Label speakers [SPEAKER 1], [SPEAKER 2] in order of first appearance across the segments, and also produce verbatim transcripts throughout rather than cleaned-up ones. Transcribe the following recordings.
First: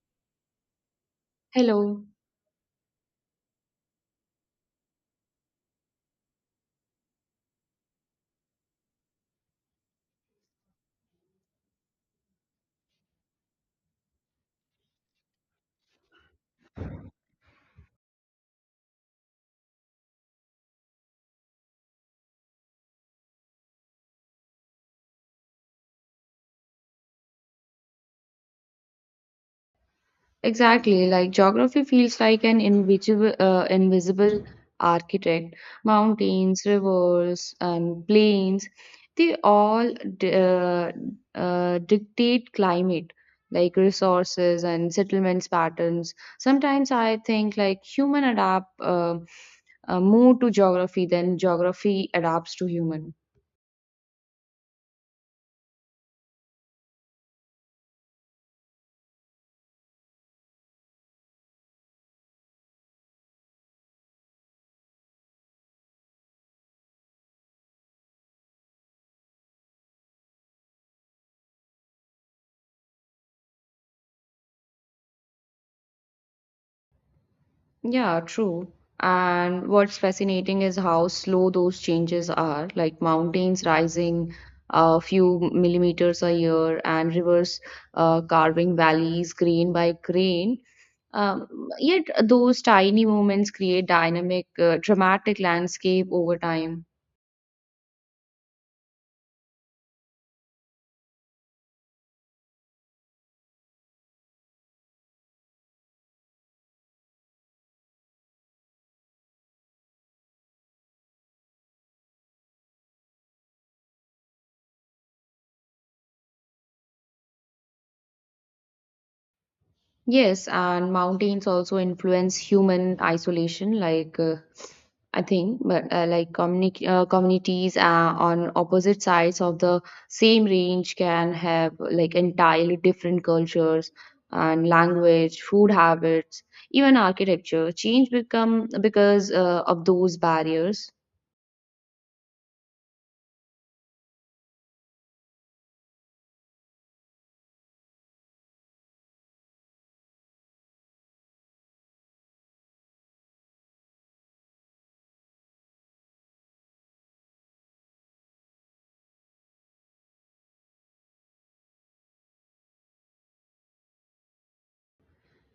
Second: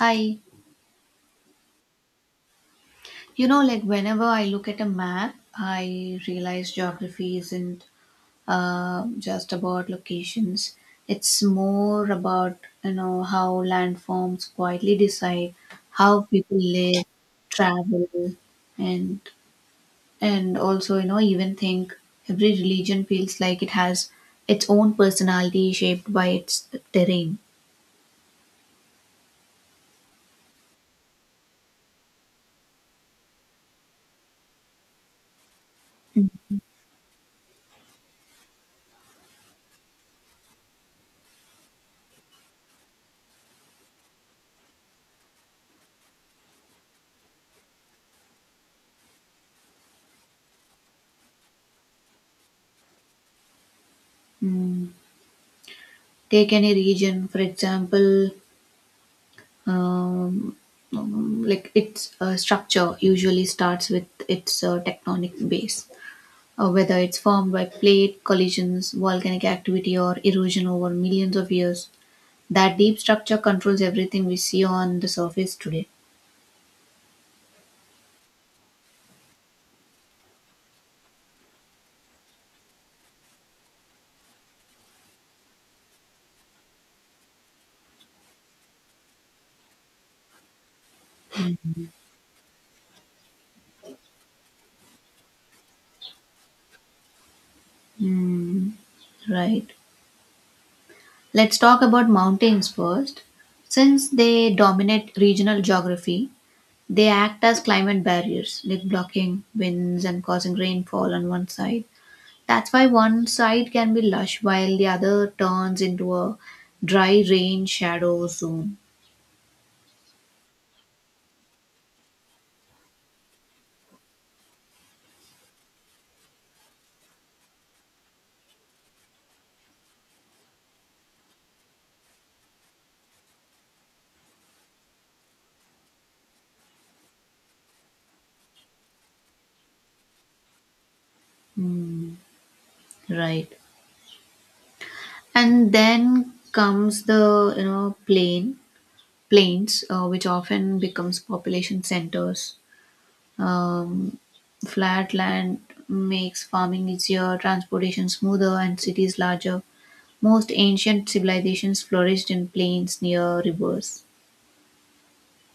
[SPEAKER 1] Hi.
[SPEAKER 2] Hello.
[SPEAKER 1] You know, like whenever I look at a map, I realize geography isn't uh, just about locations. It's more about, you know, how landforms quietly decide how people live, travel, and and also, you know, even think every religion feels like it has its own personality shaped by its terrain.
[SPEAKER 2] Exactly. Like geography feels like an invisible, uh, invisible architect. Mountains, rivers, and plains, they all d- uh, uh, dictate climate, like resources and settlements patterns. Sometimes I think like human adapt uh, uh, more to geography than geography adapts to human.
[SPEAKER 1] Mm. Take any region, for example, um, um, like its uh, structure usually starts with its uh, tectonic base, uh, whether it's formed by plate collisions, volcanic activity, or erosion over millions of years. That deep structure controls everything we see on the surface today.
[SPEAKER 2] Yeah, true. And what's fascinating is how slow those changes are, like mountains rising a few millimeters a year and rivers uh, carving valleys grain by grain. Um, Yet those tiny movements create dynamic, uh, dramatic landscape over time.
[SPEAKER 1] Hmm, right. Let's talk about mountains first. Since they dominate regional geography, they act as climate barriers, like blocking winds and causing rainfall on one side. That's why one side can be lush while the other turns into a dry rain shadow zone.
[SPEAKER 2] Yes, and mountains also influence human isolation, like uh, I think, but uh, like communi- uh, communities uh, on opposite sides of the same range can have like entirely different cultures and language, food habits, even architecture change become because uh, of those barriers.
[SPEAKER 1] Hmm, Right. And then comes the you know plain plains, uh, which often becomes population centers. Um, flat land makes farming easier, transportation smoother, and cities larger. Most ancient civilizations flourished in plains near rivers.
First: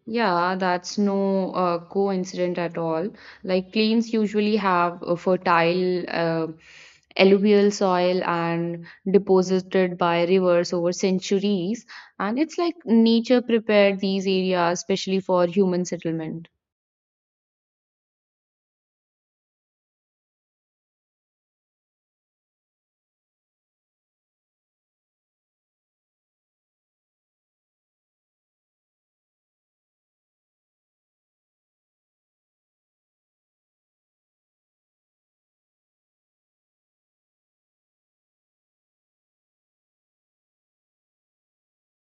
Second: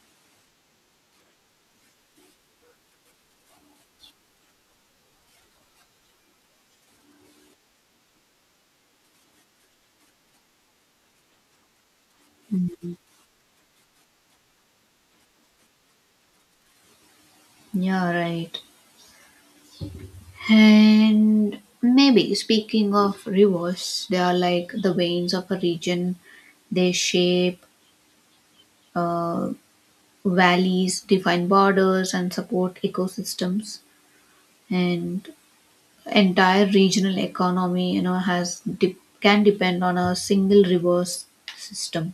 [SPEAKER 2] Yeah, that's no uh, coincidence at all. Like plains usually have a fertile uh, alluvial soil and deposited by rivers over centuries, and it's like nature prepared these areas especially for human settlement.
[SPEAKER 1] Yeah, right. And maybe speaking of rivers, they are like the veins of a region. They shape uh, valleys, define borders, and support ecosystems. And entire regional economy, you know, has de- can depend on a single river s- system,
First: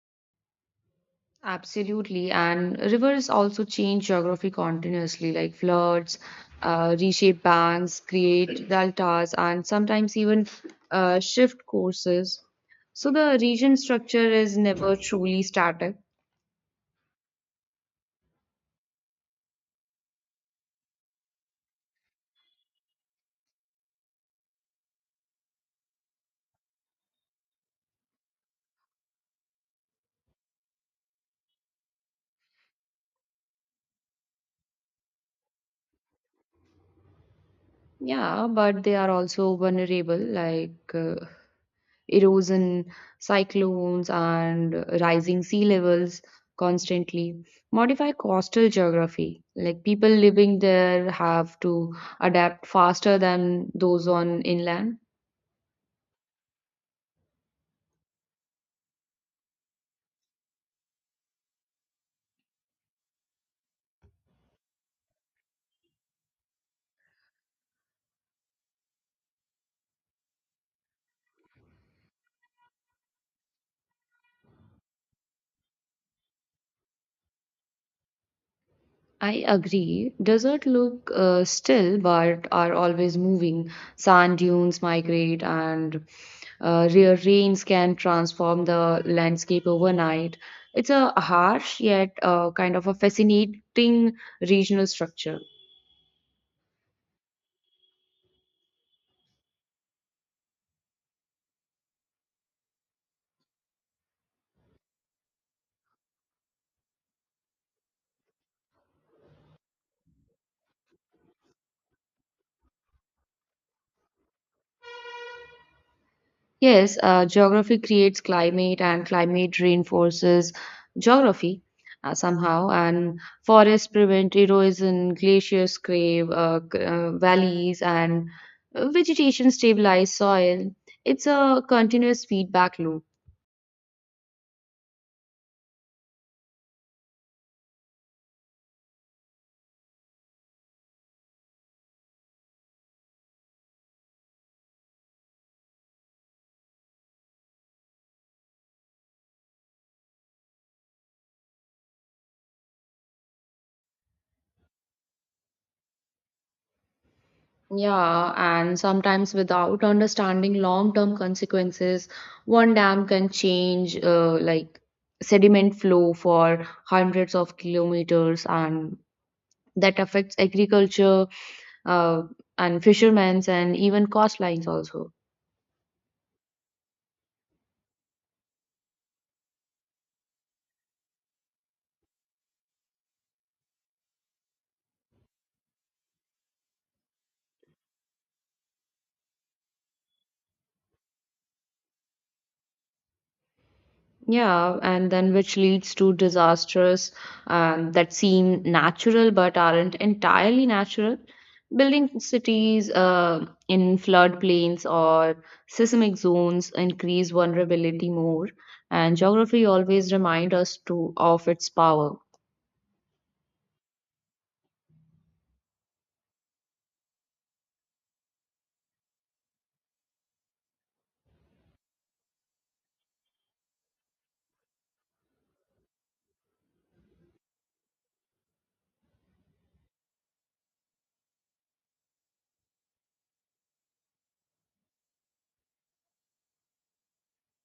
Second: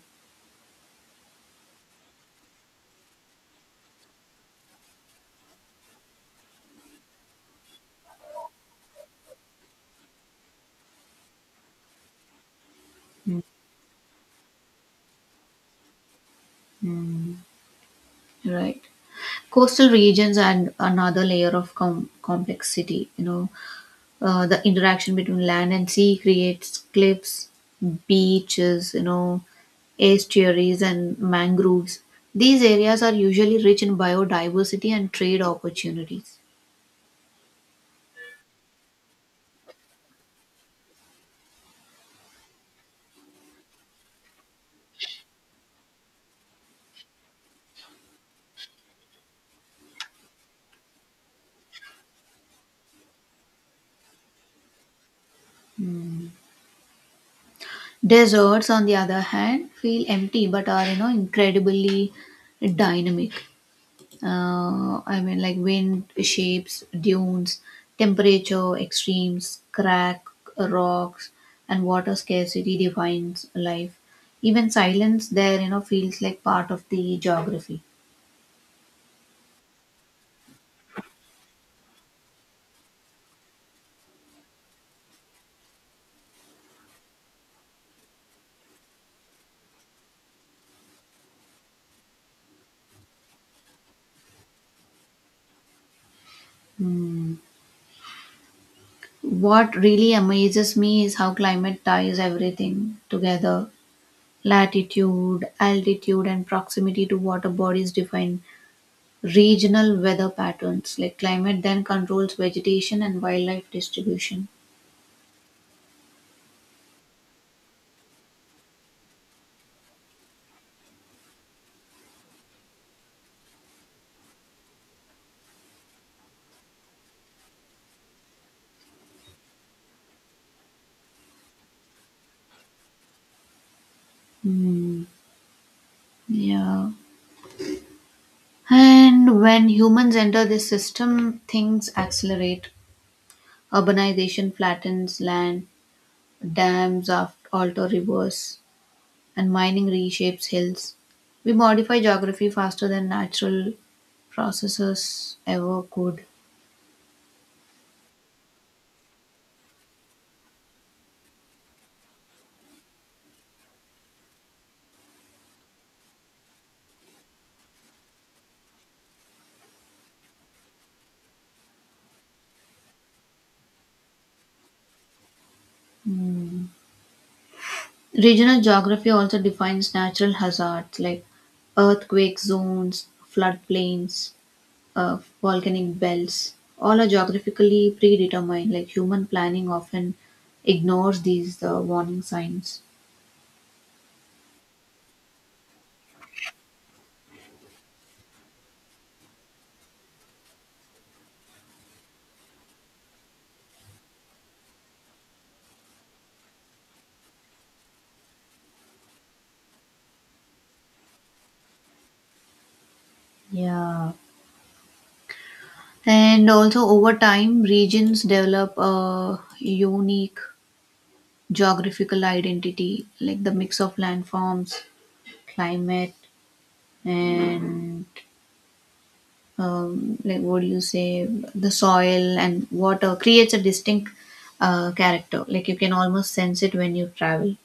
[SPEAKER 2] Absolutely. And rivers also change geography continuously, like floods, uh, reshape banks, create deltas, and sometimes even uh, shift courses. So the region structure is never truly static.
[SPEAKER 1] right? Coastal regions add another layer of com- complexity. You know, uh, the interaction between land and sea creates cliffs, beaches, you know, estuaries, and mangroves. These areas are usually rich in biodiversity and trade opportunities.
[SPEAKER 2] Yeah, but they are also vulnerable, like uh, erosion, cyclones, and rising sea levels constantly modify coastal geography. Like people living there have to adapt faster than those on inland.
[SPEAKER 1] Deserts, on the other hand, feel empty but are, you know, incredibly dynamic. Uh, I mean, like wind, shapes, dunes, temperature, extremes, crack, rocks, and water scarcity defines life. Even silence there, you know, feels like part of the geography.
[SPEAKER 2] I agree. Desert look uh, still, but are always moving. Sand dunes migrate, and uh, rare rains can transform the landscape overnight. It's a harsh yet uh, kind of a fascinating regional structure.
[SPEAKER 1] What really amazes me is how climate ties everything together. Latitude, altitude, and proximity to water bodies define regional weather patterns. Like climate then controls vegetation and wildlife distribution.
[SPEAKER 2] Yes, uh, geography creates climate, and climate reinforces geography uh, somehow. And forests prevent erosion, glaciers crave uh, g- uh, valleys, and vegetation stabilize soil. It's a continuous feedback loop.
[SPEAKER 1] Hmm. Yeah. And when humans enter this system, things accelerate. Urbanization flattens land, dams af- alter rivers, and mining reshapes hills. We modify geography faster than natural processes ever could.
[SPEAKER 2] Yeah, and sometimes without understanding long-term consequences, one dam can change uh, like sediment flow for hundreds of kilometers, and that affects agriculture uh, and fishermen's and even coastlines also.
[SPEAKER 1] Regional geography also defines natural hazards like earthquake zones, floodplains, uh, volcanic belts, all are geographically predetermined. Like human planning often ignores these uh, warning signs.
[SPEAKER 2] Yeah, and then which leads to disasters um, that seem natural but aren't entirely natural. Building cities uh, in floodplains or seismic zones increase vulnerability more, and geography always reminds us to of its power.
[SPEAKER 1] Yeah. And also, over time, regions develop a unique geographical identity, like the mix of landforms, climate, and um, like what do you say, the soil and water creates a distinct uh, character. Like you can almost sense it when you travel.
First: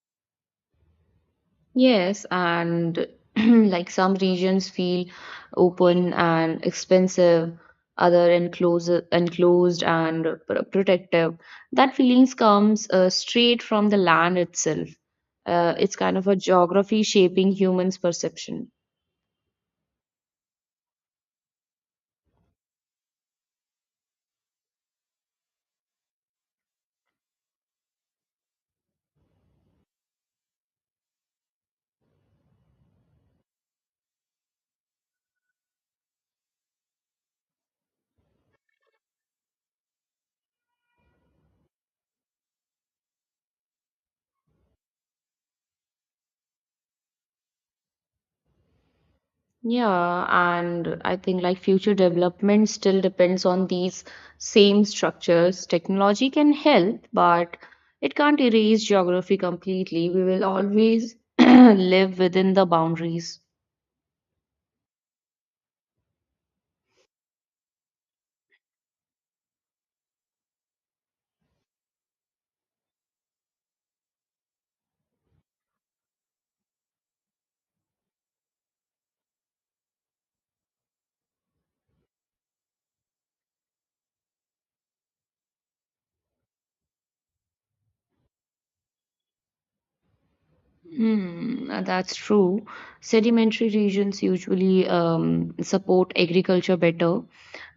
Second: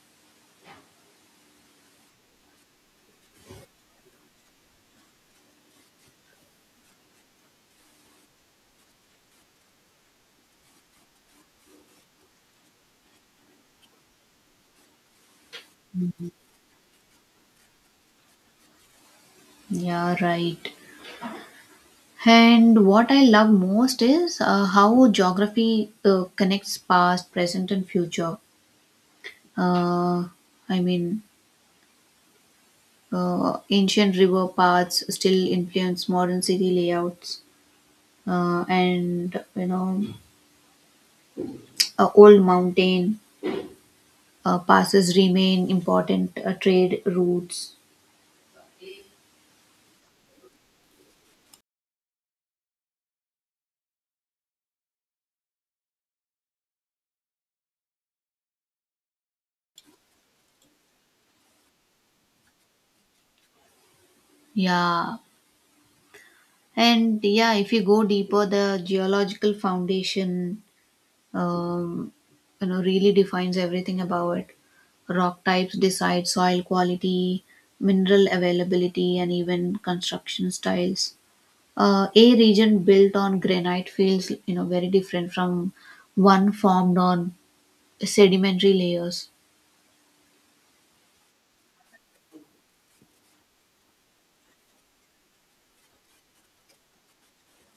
[SPEAKER 2] Yes, and like some regions feel open and expensive, other enclosed, enclosed and pr- protective. That feelings comes uh, straight from the land itself. Uh, it's kind of a geography shaping humans' perception.
[SPEAKER 1] Yeah, right. And what I love most is uh, how geography uh, connects past, present, and future. Uh, I mean, uh, ancient river paths still influence modern city layouts, uh, and you know, uh, old mountain uh, passes remain important uh, trade routes.
[SPEAKER 2] Yeah, and I think like future development still depends on these same structures. Technology can help, but it can't erase geography completely. We will always live within the boundaries.
[SPEAKER 1] Yeah, and yeah, if you go deeper, the geological foundation um, you know really defines everything about it. Rock types decide soil quality, mineral availability, and even construction styles. uh, a region built on granite feels you know very different from one formed on sedimentary layers.
[SPEAKER 2] Hmm, uh, that's true. Sedimentary regions usually um, support agriculture better,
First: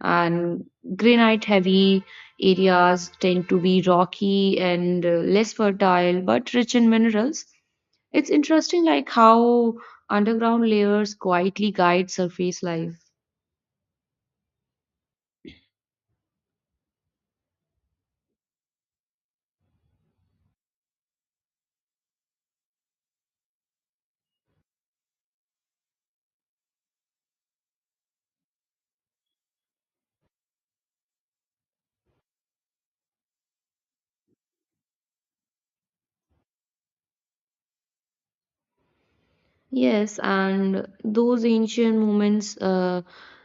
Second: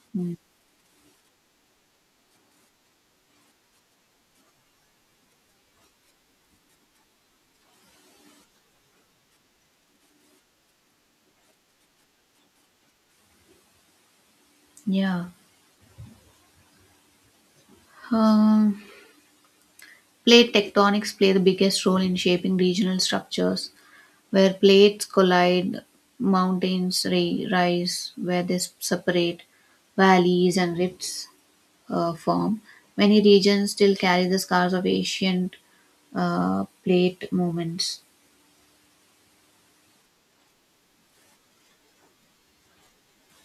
[SPEAKER 2] and granite-heavy areas tend to be rocky and uh, less fertile, but rich in minerals. It's interesting like how underground layers quietly guide surface life.
[SPEAKER 1] yeah um, Plate tectonics play the biggest role in shaping regional structures. Where plates collide, mountains ri- rise. Where they s- separate, valleys and rifts uh, form. Many regions still carry the scars of ancient uh, plate movements.
[SPEAKER 2] Yes, and those ancient moments uh,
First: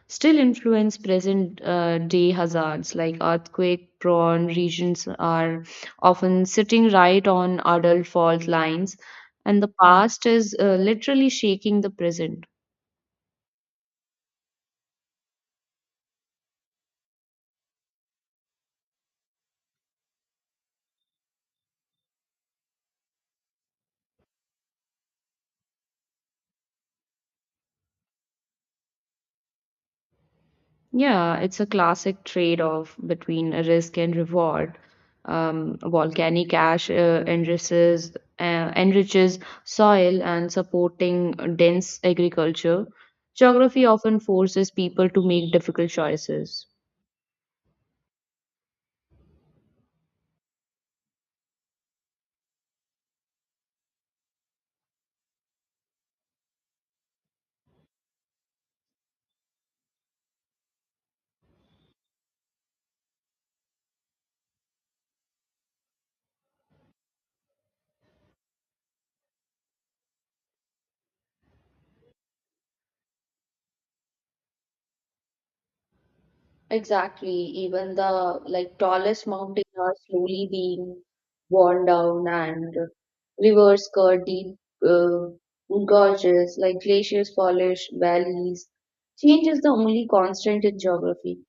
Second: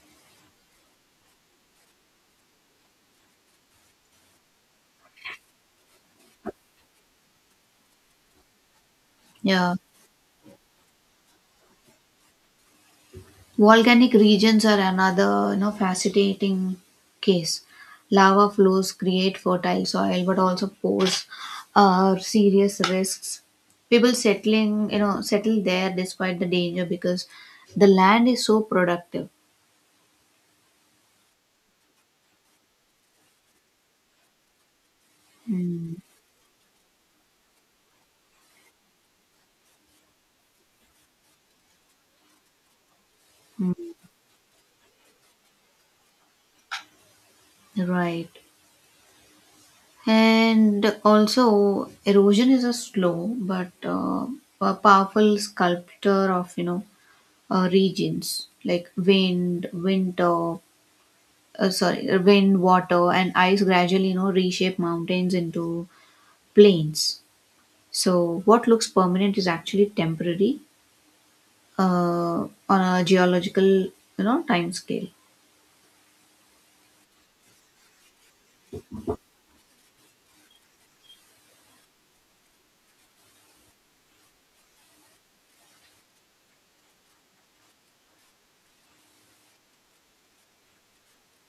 [SPEAKER 2] still influence present uh, day hazards, like earthquake prone regions are often sitting right on adult fault lines, and the
[SPEAKER 1] Yeah.
[SPEAKER 2] past is uh, literally shaking the present.
[SPEAKER 1] Volcanic regions are another, you know, fascinating case. Lava flows create fertile soil, but also pose uh, serious risks. People settling, you know, settle there despite the danger because the land is so productive.
[SPEAKER 2] Yeah, it's a classic trade-off between risk and reward. Um,
[SPEAKER 1] Hmm.
[SPEAKER 2] volcanic ash uh, enriches uh, enriches soil and supporting dense agriculture. Geography often forces people to make difficult choices.
[SPEAKER 1] Right. And also, erosion is a slow but uh, a powerful sculptor of, you know, uh, regions like wind, winter, uh, sorry, wind, water, and ice gradually, you know, reshape mountains into plains. So, what looks permanent is actually temporary uh, on a geological, you know, time scale.
[SPEAKER 2] Exactly. Even the like tallest mountains are slowly being worn down, and rivers cut deep uh, gorges, like glaciers polish valleys. Change is the only constant in geography.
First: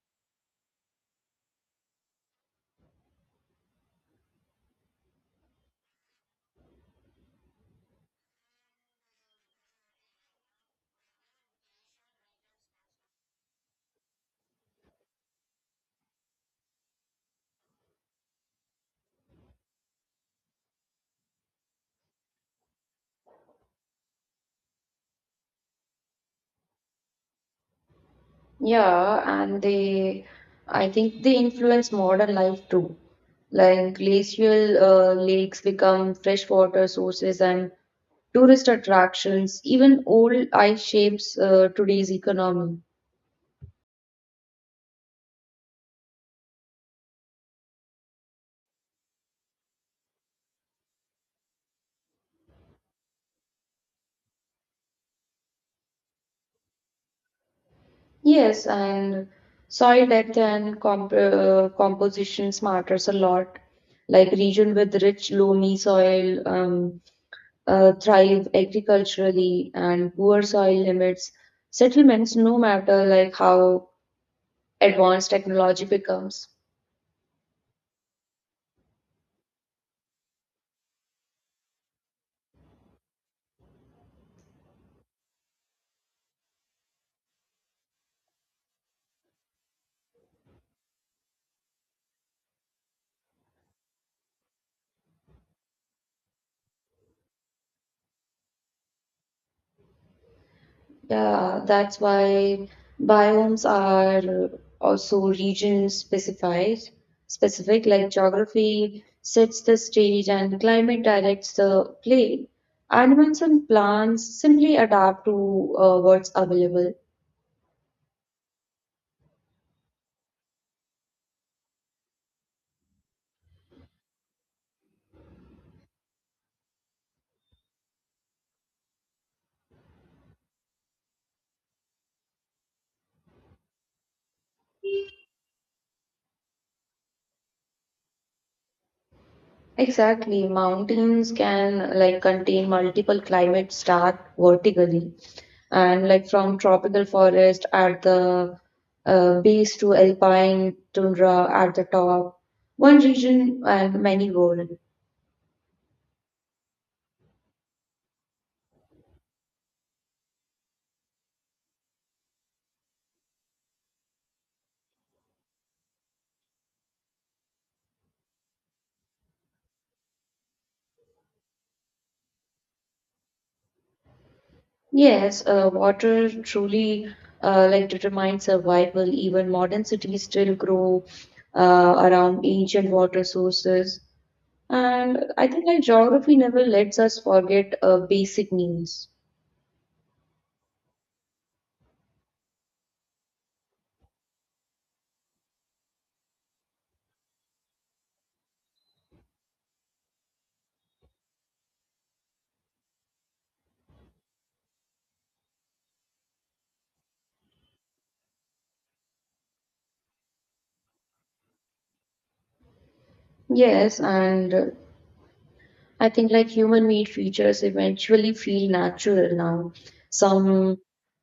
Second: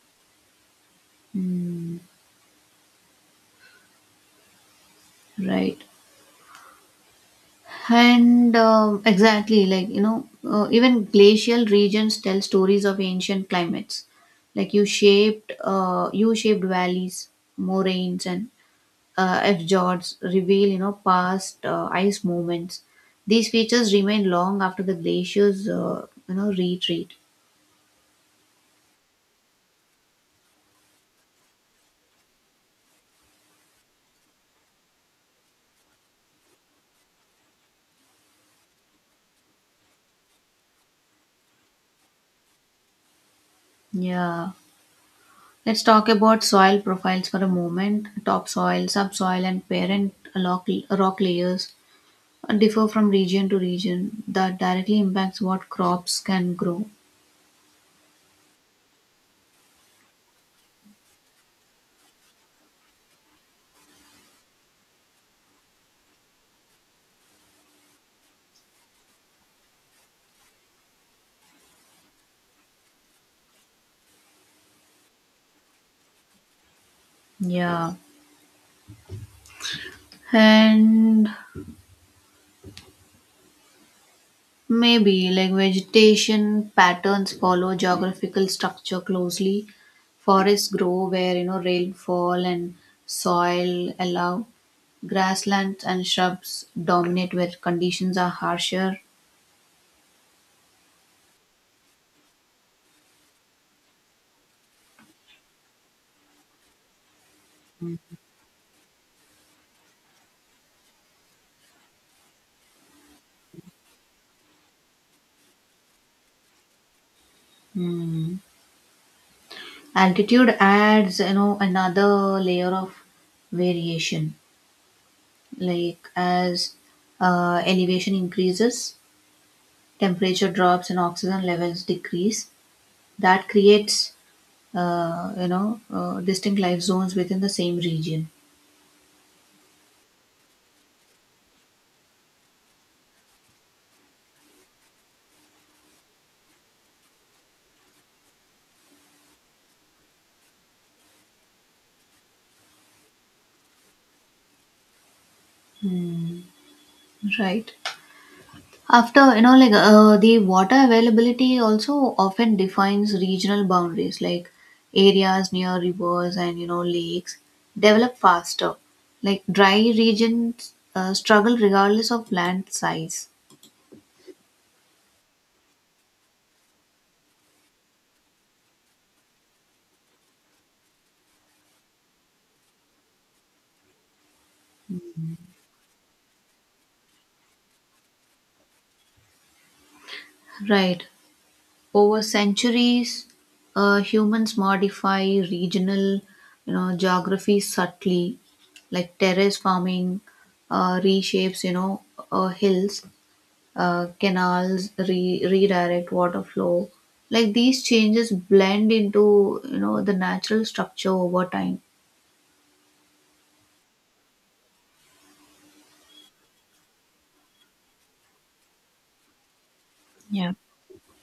[SPEAKER 1] Mm, right. And um, exactly, like, you know, uh, even glacial regions tell stories of ancient climates. Like you shaped, uh, you shaped valleys, moraines, and uh, F jots reveal you know past uh, ice movements. These features remain long after the glaciers uh, you know retreat.
[SPEAKER 2] Yeah, and they, I think they influence modern life too. Like glacial uh, lakes become freshwater sources and tourist attractions. Even old ice shapes uh, today's economy.
[SPEAKER 1] Yeah. Let's talk about soil profiles for a moment. Topsoil, subsoil, and parent rock, rock layers differ from region to region. That directly impacts what crops can grow.
[SPEAKER 2] Yes, and soil depth and comp uh, compositions matters a lot. Like region with rich loamy soil um, uh, thrive agriculturally, and poor soil limits settlements no matter like how advanced technology becomes.
[SPEAKER 1] Yeah. And maybe like vegetation patterns follow geographical structure closely. Forests grow where you know rainfall and soil allow. Grasslands and shrubs dominate where conditions are harsher.
[SPEAKER 2] Yeah, that's why biomes are also region specified, specific like geography sets the stage and climate directs the play. Animals and plants simply adapt to uh, what's available.
[SPEAKER 1] Hmm. Altitude adds you know another layer of variation. Like as uh, elevation increases, temperature drops and oxygen levels decrease. That creates uh, you know uh, distinct life zones within the same region.
[SPEAKER 2] Exactly. Mountains can like contain multiple climates start vertically, and like from tropical forest at the uh, base to alpine tundra at the top, one region and many world.
[SPEAKER 1] Right after you know like uh, The water availability also often defines regional boundaries, like areas near rivers and you know lakes develop faster, like dry regions uh, struggle regardless of land size.
[SPEAKER 2] Yes, uh, water truly uh, like determines survival. Even modern cities still grow uh, around ancient water sources, and I think like geography never lets us forget uh, basic needs.
[SPEAKER 1] right. Over centuries, uh, humans modify regional, you know, geography subtly, like terrace farming uh, reshapes, you know, uh, hills, uh, canals re- redirect water flow. Like these changes blend into, you know, the natural structure over time.
[SPEAKER 2] Yes, and uh, I think like human made features eventually feel natural now.
[SPEAKER 1] Yeah.
[SPEAKER 2] Some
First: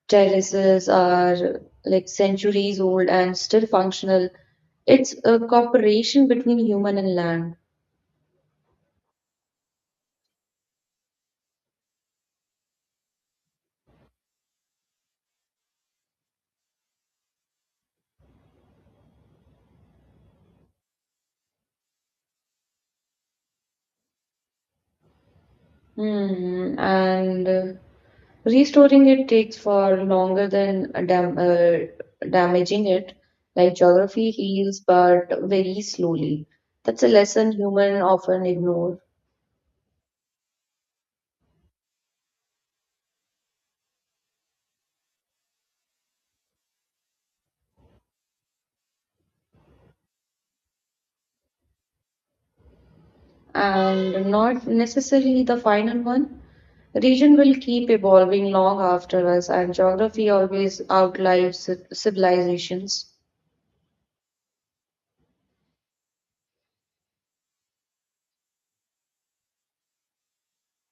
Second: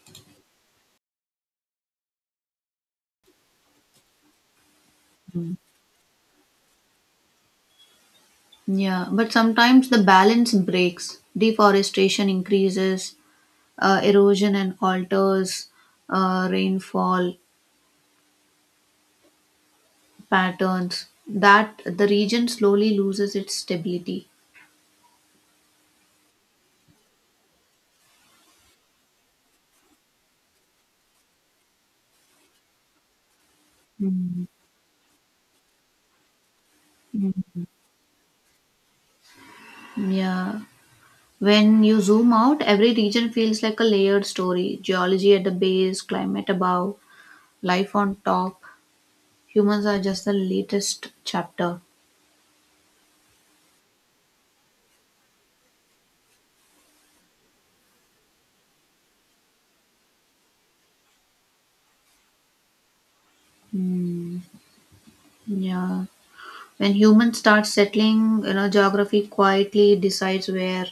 [SPEAKER 2] terraces are like centuries old and still functional. It's a cooperation between human and land.
[SPEAKER 1] Yeah, but sometimes the balance breaks. Deforestation increases uh, erosion and alters uh, rainfall patterns, that the region slowly loses its stability.
[SPEAKER 2] Hmm. And uh, restoring it takes far longer than dam uh, damaging it. Like geography heals, but very slowly. That's a lesson human often ignore.
[SPEAKER 1] Yeah. When you zoom out, every region feels like a layered story: geology at the base, climate above, life on top. Humans are just the latest chapter.
[SPEAKER 2] And not necessarily the final one. Region will keep evolving long after us, and geography always outlives ci- civilizations.
[SPEAKER 1] Yeah. When humans start settling, you know, geography quietly decides where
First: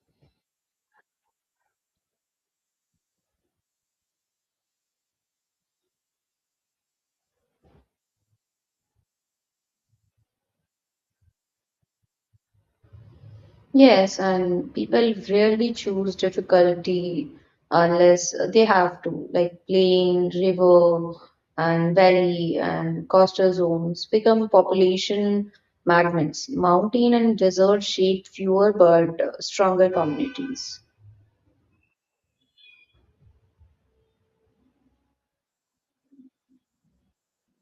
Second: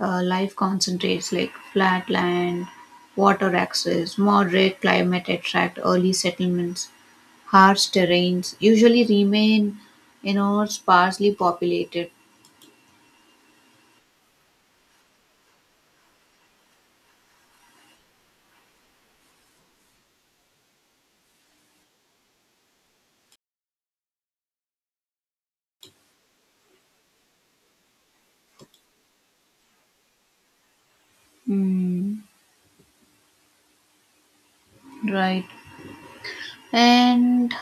[SPEAKER 1] uh, life concentrates, like flat land, water access, moderate climate attract early settlements. Harsh terrains usually remain, you know, sparsely populated.
[SPEAKER 2] Yes, and people rarely choose difficulty unless they have to, like plain, river, and valley and coastal zones become population magnets. Mountain and desert shape fewer but uh, stronger communities.
[SPEAKER 1] Hmm. Right. And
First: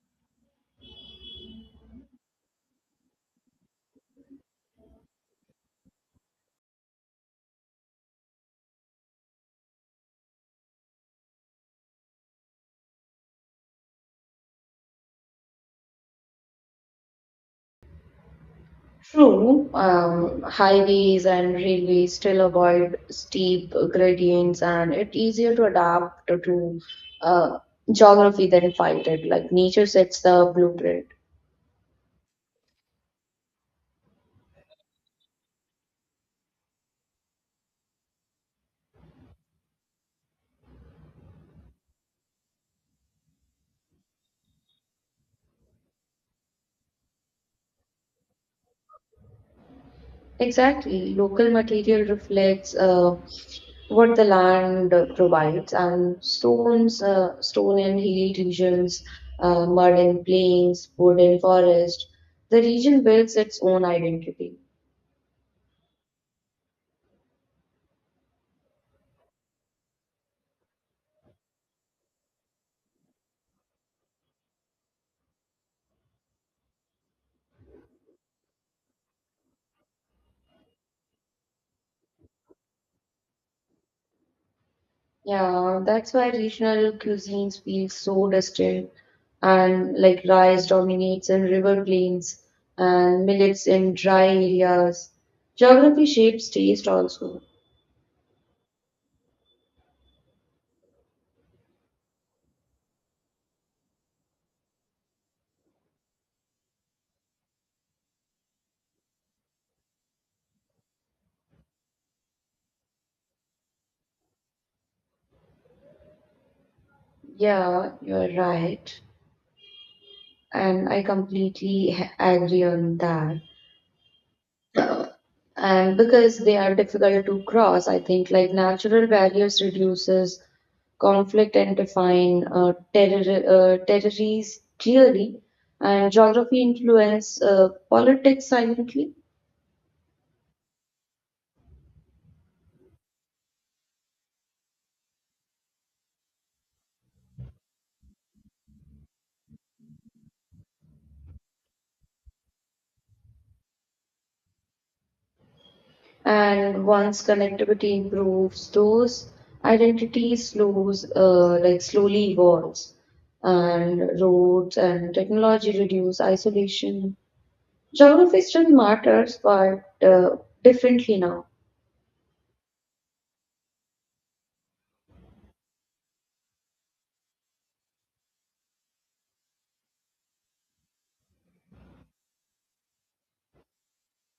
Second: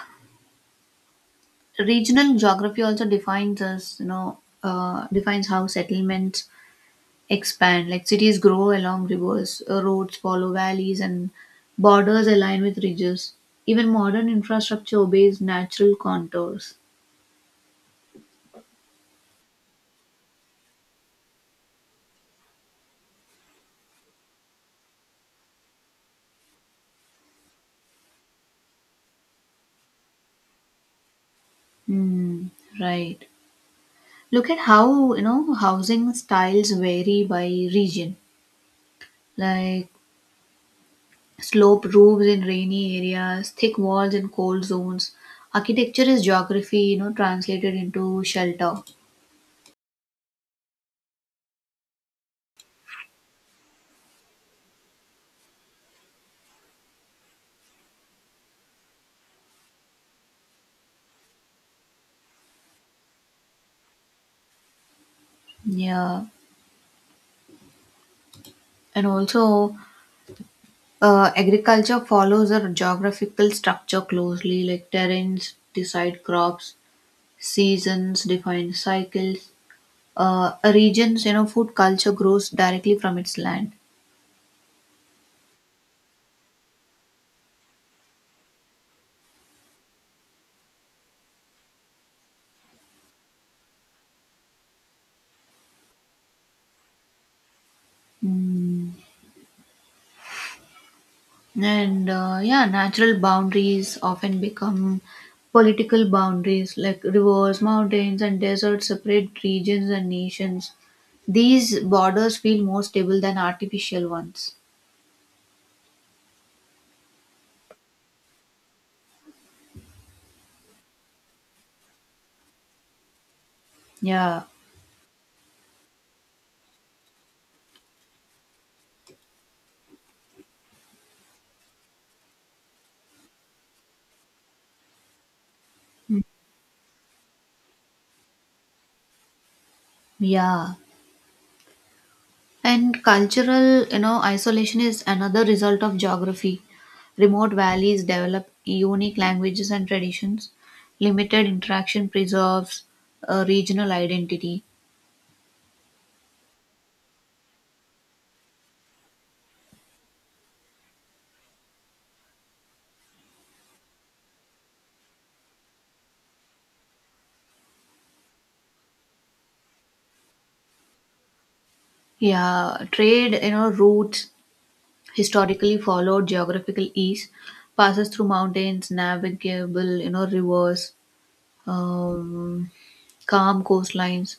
[SPEAKER 1] regional geography also defines us, you know, uh, defines how settlements expand. Like cities grow along rivers, uh, roads follow valleys, and borders align with ridges. Even modern infrastructure obeys natural contours.
[SPEAKER 2] True, um, highways and railways still avoid steep gradients, and it's easier to adapt to uh, geography than fight it. Like nature sets the blueprint.
[SPEAKER 1] Hmm. Right. Look at how, you know, housing styles vary by region. Like slope roofs in rainy areas, thick walls in cold zones. Architecture is geography, you know, translated into shelter.
[SPEAKER 2] Exactly, local material reflects uh, what the land provides, and stones, uh, stone and hilly regions, uh, mud and plains, wood and forest. The region builds its own identity.
[SPEAKER 1] Yeah, and also uh, agriculture follows a geographical structure closely, like terrains decide crops, seasons define cycles. Uh, regions, you know, food culture grows directly from its land.
[SPEAKER 2] Yeah, that's why regional cuisines feel so distant and like rice dominates in river plains and millets in dry areas. Geography shapes taste also.
[SPEAKER 1] Hmm. And uh, yeah, natural boundaries often become political boundaries, like rivers, mountains, and deserts separate regions and nations. These borders feel more stable than artificial ones.
[SPEAKER 2] Yeah, you're right. And I completely h- agree on that.
[SPEAKER 1] Yeah,
[SPEAKER 2] And because they are difficult to cross, I think like natural barriers reduces conflict and define uh, terror, uh, territories clearly, and geography influence uh, politics silently.
[SPEAKER 1] yeah. And cultural, you know, isolation is another result of geography. Remote valleys develop unique languages and traditions. Limited interaction preserves a regional identity.
[SPEAKER 2] And once connectivity improves those identities slows uh, like slowly evolves, and roads and technology reduce isolation. Geography still matters, but uh, differently now.
[SPEAKER 1] Yeah, trade, you know, routes historically followed geographical ease, passes through mountains, navigable, you know, rivers, um, calm coastlines.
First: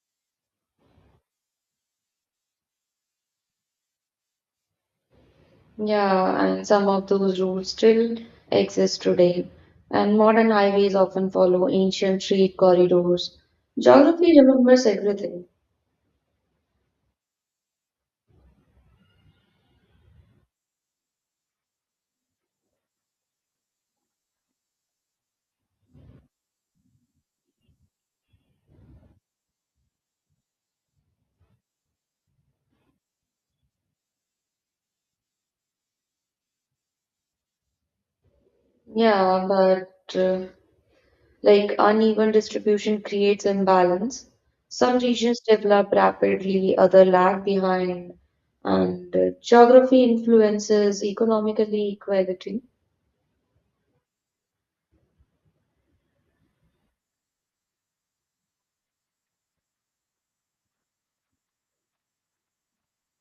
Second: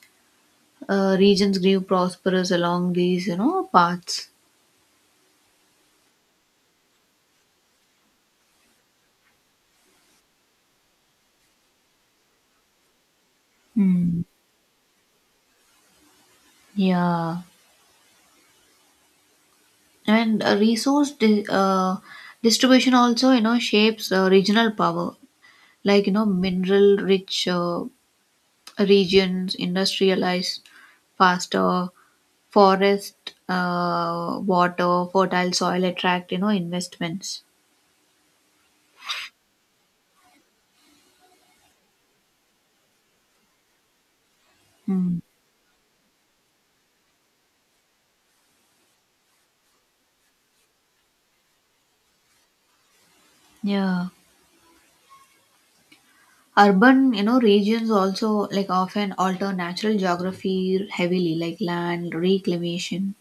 [SPEAKER 1] Uh, regions grew prosperous along these, you know, paths.
[SPEAKER 2] Yeah, and some of those rules still exist today. And modern highways often follow ancient street corridors.
[SPEAKER 1] Hmm.
[SPEAKER 2] Geography remembers everything.
[SPEAKER 1] Yeah, and uh, resource di- uh, distribution also, you know, shapes uh, regional power. Like you know, mineral-rich uh, regions industrialized faster, forest, uh, water, fertile soil attract you know investments.
[SPEAKER 2] Yeah, but uh, like uneven distribution creates imbalance. Some
[SPEAKER 1] Hmm.
[SPEAKER 2] regions develop rapidly, other lag behind, and uh, geography influences economical equality.
[SPEAKER 1] yeah. Urban, you know regions also like often alter natural geography heavily, like land reclamation,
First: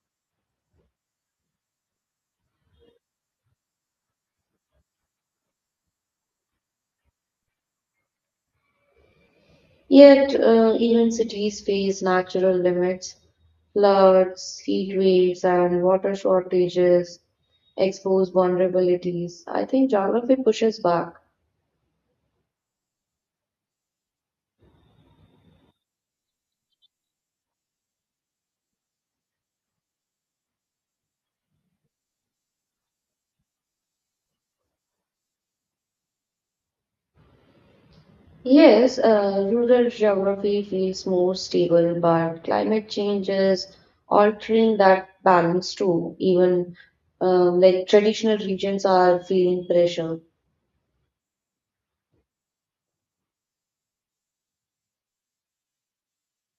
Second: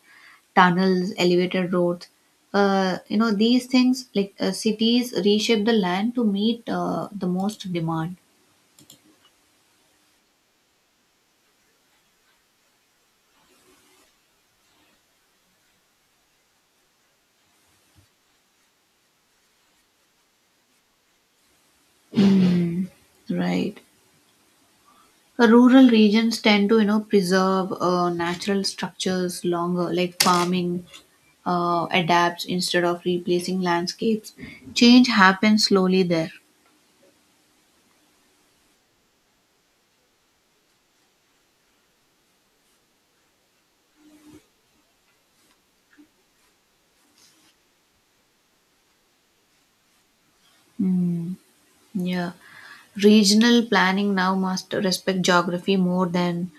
[SPEAKER 1] tunnels, elevated roads, uh, you know these things, like uh, cities reshape the land to meet uh, the most demand.
[SPEAKER 2] Yet, uh, even cities face natural limits, floods, heat waves, and water shortages expose vulnerabilities. I think geography pushes back.
[SPEAKER 1] Hmm. right. Rural regions tend to, you know, preserve uh, natural structures longer, like farming uh, adapts instead of replacing landscapes. Change happens slowly there.
[SPEAKER 2] Yes, uh, rural geography feels more stable, but climate change is altering that balance too. Even um, like traditional regions are feeling pressure.
[SPEAKER 1] Mm, yeah. Regional planning now must respect geography more than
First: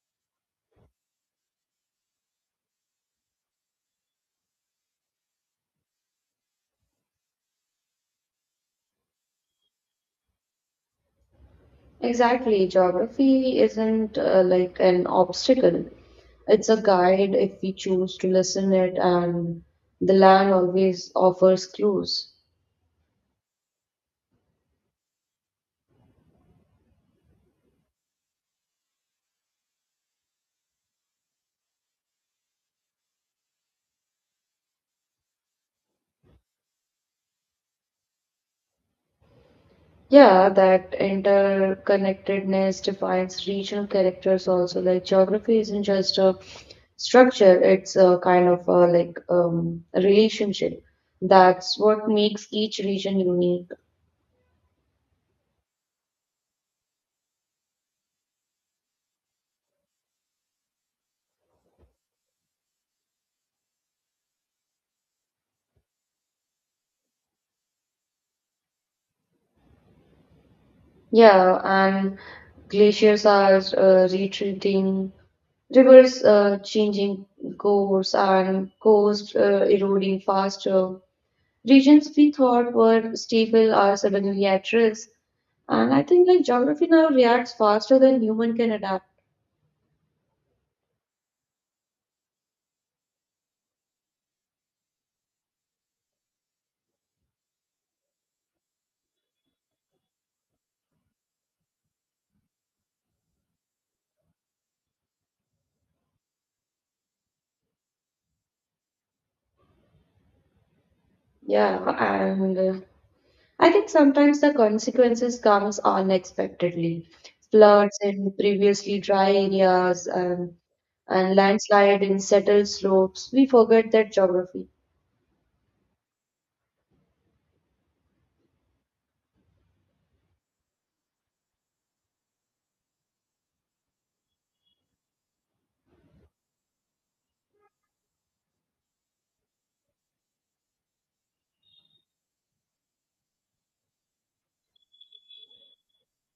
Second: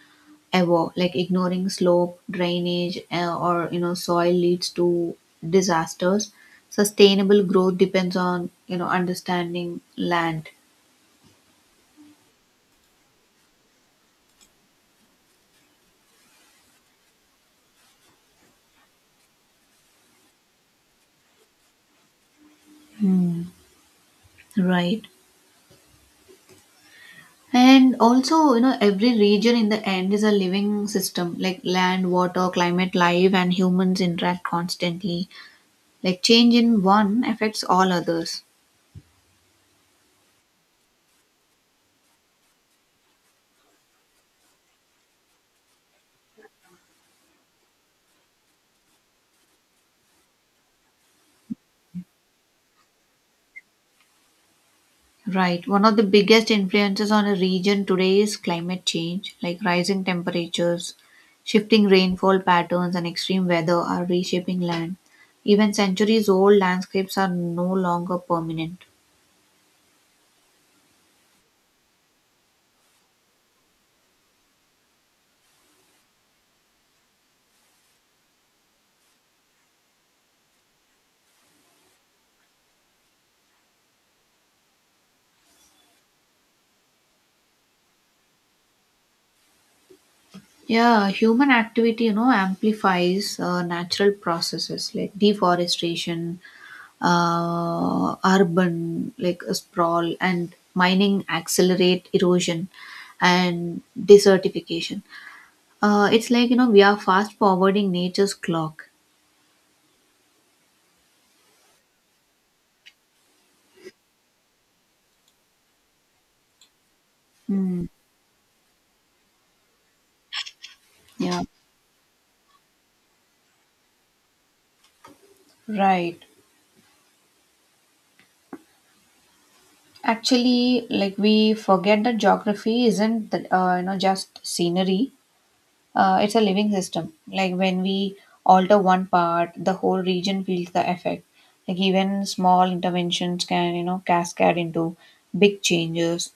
[SPEAKER 1] ever. Like ignoring slope, drainage, uh, or you know, soil leads to disasters. Sustainable growth depends on you know understanding land.
[SPEAKER 2] Exactly. Geography isn't uh, like an obstacle. It's a guide if we choose to listen it, and the land always offers clues.
[SPEAKER 1] Right. And also, you know, every region in the end is a living system, like land, water, climate, life, and humans interact constantly. Like change in one affects all others.
[SPEAKER 2] Yeah, that interconnectedness defines regional characters also. Like geography isn't just a structure, it's a kind of a, like um, a relationship. That's what makes each region unique.
[SPEAKER 1] Right. One of the biggest influences on a region today is climate change, like rising temperatures, shifting rainfall patterns, and extreme weather are reshaping land. Even centuries old landscapes are no longer permanent.
[SPEAKER 2] Yeah, and glaciers are uh, retreating, rivers uh, changing course, and coast uh, eroding faster. Regions we thought were stable are suddenly at risk. And I think like geography now reacts faster than human can adapt.
[SPEAKER 1] Yeah, human activity, you know, amplifies uh, natural processes like deforestation, uh, urban like uh, sprawl, and mining accelerate erosion and desertification. Uh, it's like you know we are fast forwarding nature's clock.
[SPEAKER 2] Yeah, and uh, I think sometimes the consequences comes unexpectedly.
[SPEAKER 1] Hmm.
[SPEAKER 2] Floods in previously dry areas and, and
[SPEAKER 1] Yeah.
[SPEAKER 2] landslide in settled slopes. We forget that geography.
[SPEAKER 1] Right. Actually, like we forget that geography isn't that, uh, you know just scenery. Uh, it's a living system. Like when we alter one part, the whole region feels the effect. Like even small interventions can, you know, cascade into big changes.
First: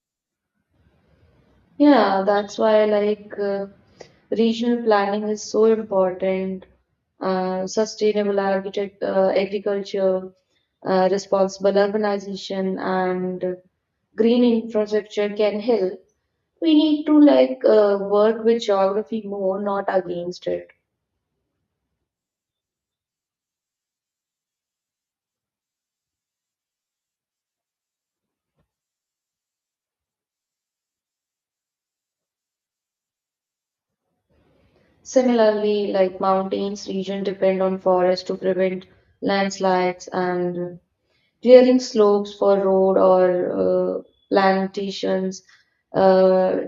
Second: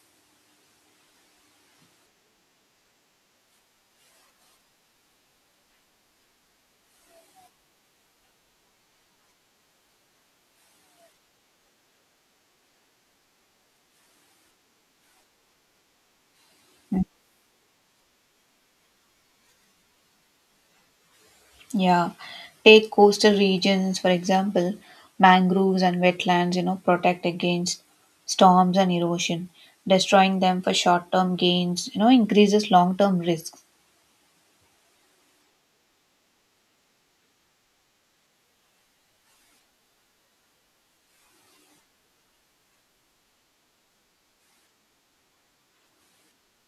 [SPEAKER 2] Yeah, that's why like uh, regional planning is so important. Uh, sustainable architect, uh, agriculture, uh, responsible urbanization, and green infrastructure can help. We need to like uh, work with geography more, not against it.
[SPEAKER 1] Yeah. Take coastal regions, for example, mangroves and wetlands, you know, protect against storms and erosion. Destroying them for short term gains, you know, increases long term risks.
[SPEAKER 2] Similarly, like mountains region depend on forest to prevent landslides and clearing slopes for road or uh, plantations uh,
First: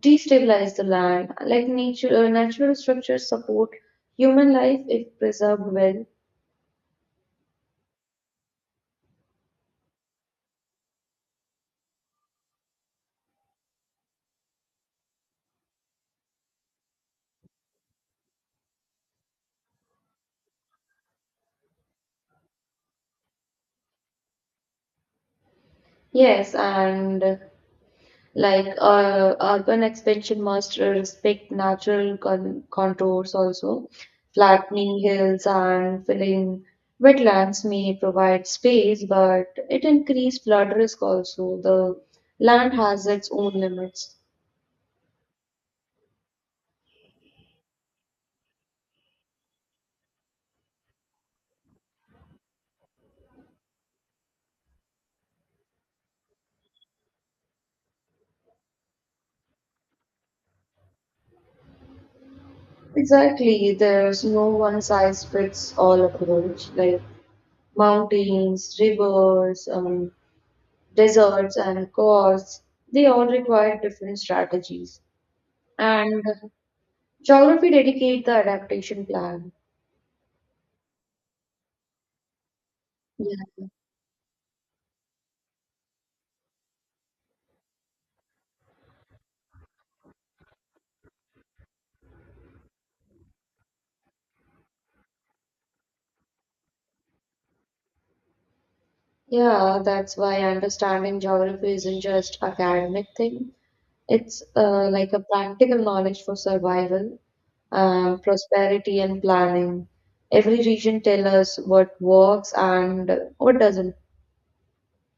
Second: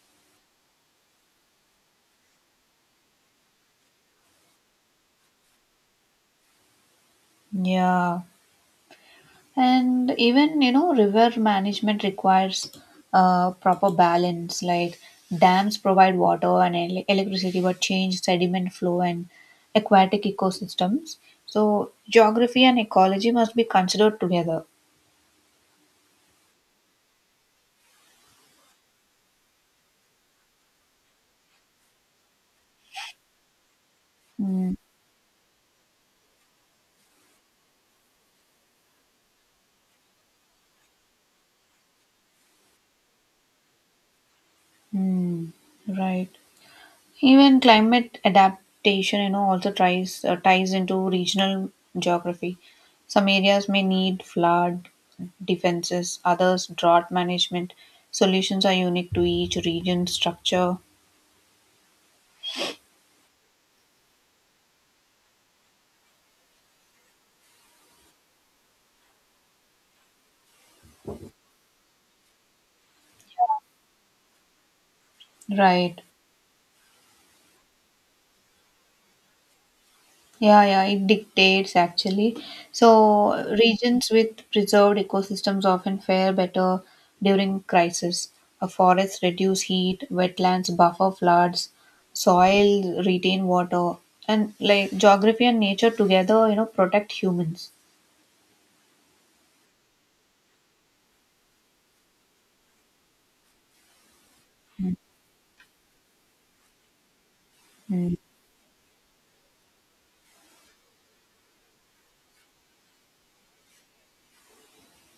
[SPEAKER 2] destabilize the land. Like nature, uh, natural structures support human life if preserved well.
[SPEAKER 1] Yeah. And even you know river management requires uh, proper balance, like dams provide water and ele- electricity but change sediment flow and aquatic ecosystems, so geography and ecology must be considered together.
[SPEAKER 2] Yes, and like uh, urban expansion must respect natural con contours also.
[SPEAKER 1] Mm,
[SPEAKER 2] Flattening hills and filling wetlands may provide space, but it increase flood risk also. The land has its own limits.
[SPEAKER 1] mm, right. Even climate adaptation, you know, also tries uh, ties into regional geography. Some areas may need flood defenses, others drought management. Solutions are unique to each region's structure.
[SPEAKER 2] Exactly, there's no one size fits all approach. Like mountains, rivers, um, deserts, and coasts, they all require different strategies.
[SPEAKER 1] Right.
[SPEAKER 2] And geography dedicate the adaptation plan.
[SPEAKER 1] Yeah, yeah, it dictates actually. So,
[SPEAKER 2] Yeah.
[SPEAKER 1] regions with preserved ecosystems often fare better during crisis. A forests reduce heat, wetlands buffer floods, soil retain water, and like geography and nature together, you know, protect humans.
[SPEAKER 2] Yeah, that's why understanding geography isn't just academic thing. It's uh, like a practical knowledge for survival,
[SPEAKER 1] Mm.
[SPEAKER 2] um, prosperity, and planning. Every region tell us what works and what doesn't.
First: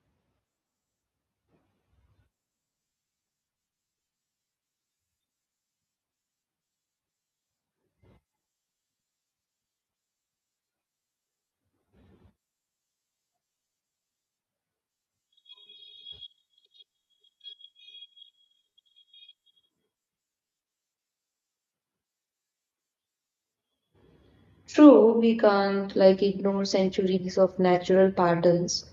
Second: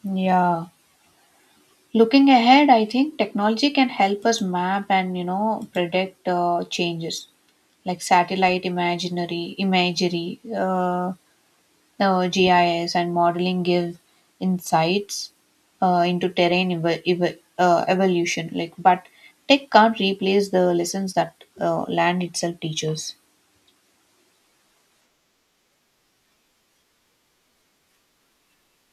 [SPEAKER 1] Yeah. Looking ahead, I think technology can help us map and, you know, predict uh, changes like satellite imaginary imagery, uh, uh, G I S and modeling give insights uh, into terrain ev- ev- uh, evolution. Like, but tech can't replace the lessons that uh, land itself teaches.
[SPEAKER 2] True, we can't like ignore centuries of natural patterns.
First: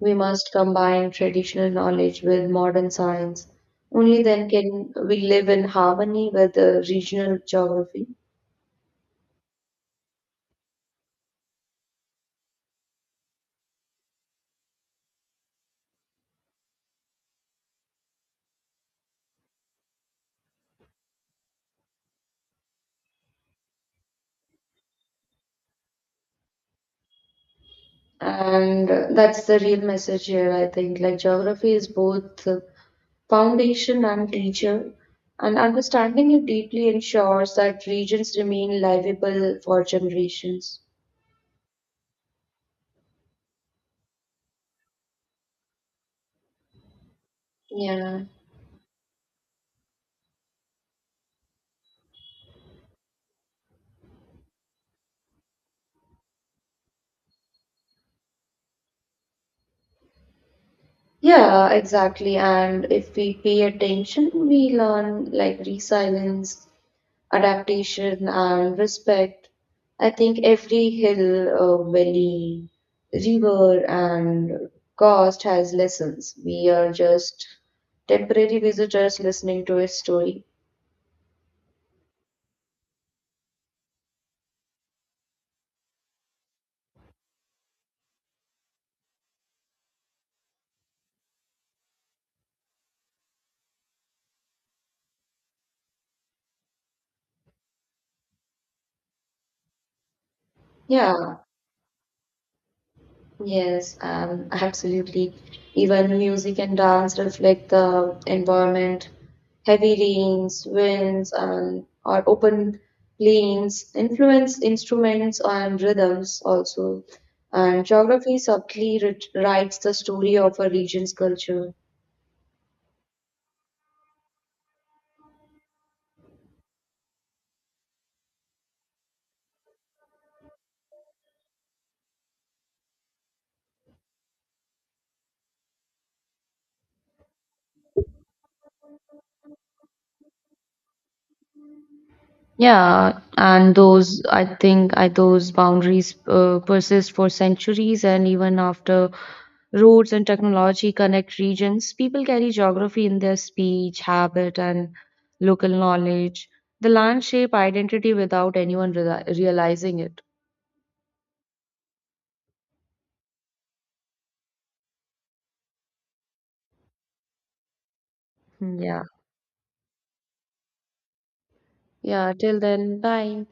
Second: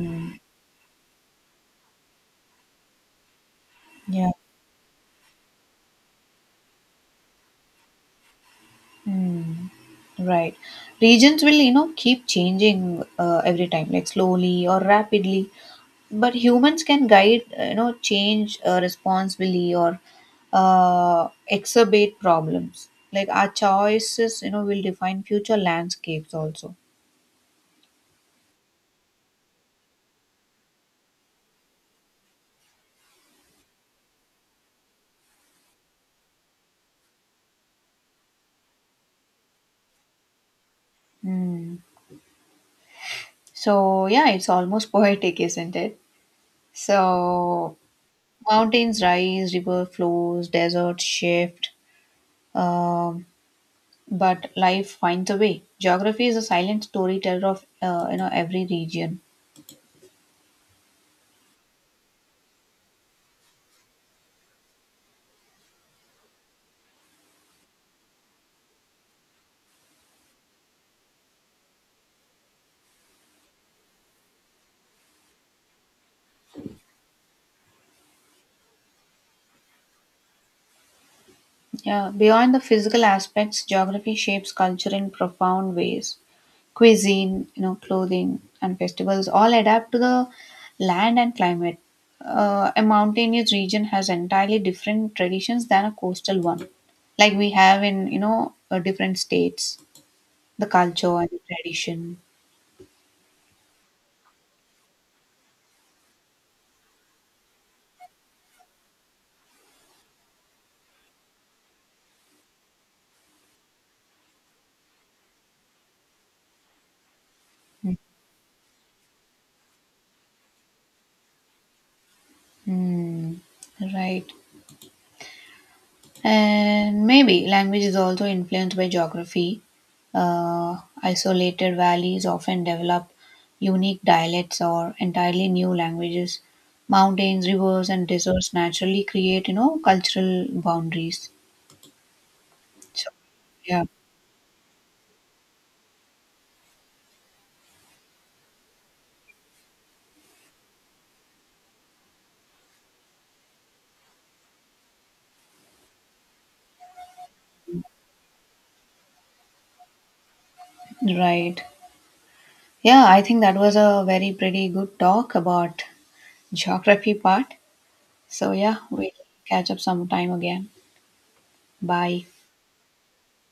[SPEAKER 2] We must combine traditional knowledge with modern science. Only
[SPEAKER 1] Yeah.
[SPEAKER 2] then can we live in harmony with the regional geography.
[SPEAKER 1] Hmm. Right. Regions will, you know, keep changing uh, every time, like slowly or rapidly. But humans can guide uh, you know change uh, responsibly or uh, exacerbate problems, like our choices you know will define future landscapes also.
[SPEAKER 2] And uh, that's the real message here, I think. Like, geography is both uh, foundation and teacher, and understanding it deeply ensures that regions remain livable for generations.
[SPEAKER 1] Hmm. So yeah, it's almost poetic, isn't it? So
[SPEAKER 2] Yeah.
[SPEAKER 1] mountains rise, river flows, deserts shift, um, but life finds a way. Geography is a silent storyteller of uh, you know every region.
[SPEAKER 2] Yeah, exactly. And if we pay attention, we learn like resilience, adaptation and respect. I think every hill, uh, valley, river, and coast has lessons. We are just temporary visitors listening to a story.
[SPEAKER 1] Yeah, beyond the physical aspects, geography shapes culture in profound ways. Cuisine, you know, clothing, and festivals all adapt to the land and climate. Uh, a mountainous region has entirely different traditions than a coastal one, like we have in you know uh, different states, the culture and
[SPEAKER 2] Yeah,
[SPEAKER 1] the tradition.
[SPEAKER 2] yes, um, absolutely. Even music and dance reflect the environment. Heavy rains, winds, and or open plains influence instruments and rhythms also. And geography subtly writ- writes the story of a region's culture.
[SPEAKER 1] Hmm. Right. And maybe language is also influenced by geography. Uh, isolated valleys often develop unique dialects or entirely new languages. Mountains, rivers, and deserts naturally create, you know, cultural boundaries. So,
[SPEAKER 2] Yeah, and
[SPEAKER 1] yeah,
[SPEAKER 2] those, I think, I, those boundaries uh, persist for centuries, and even after roads and technology connect regions, people carry geography in their speech, habit, and local knowledge. The land shape identity without anyone reali realizing it.
[SPEAKER 1] right. Yeah, I think that was a very pretty good talk about geography part. So, yeah,
[SPEAKER 2] Hmm. Yeah.
[SPEAKER 1] we'll catch up sometime again. Bye.
[SPEAKER 2] Yeah, till then, bye.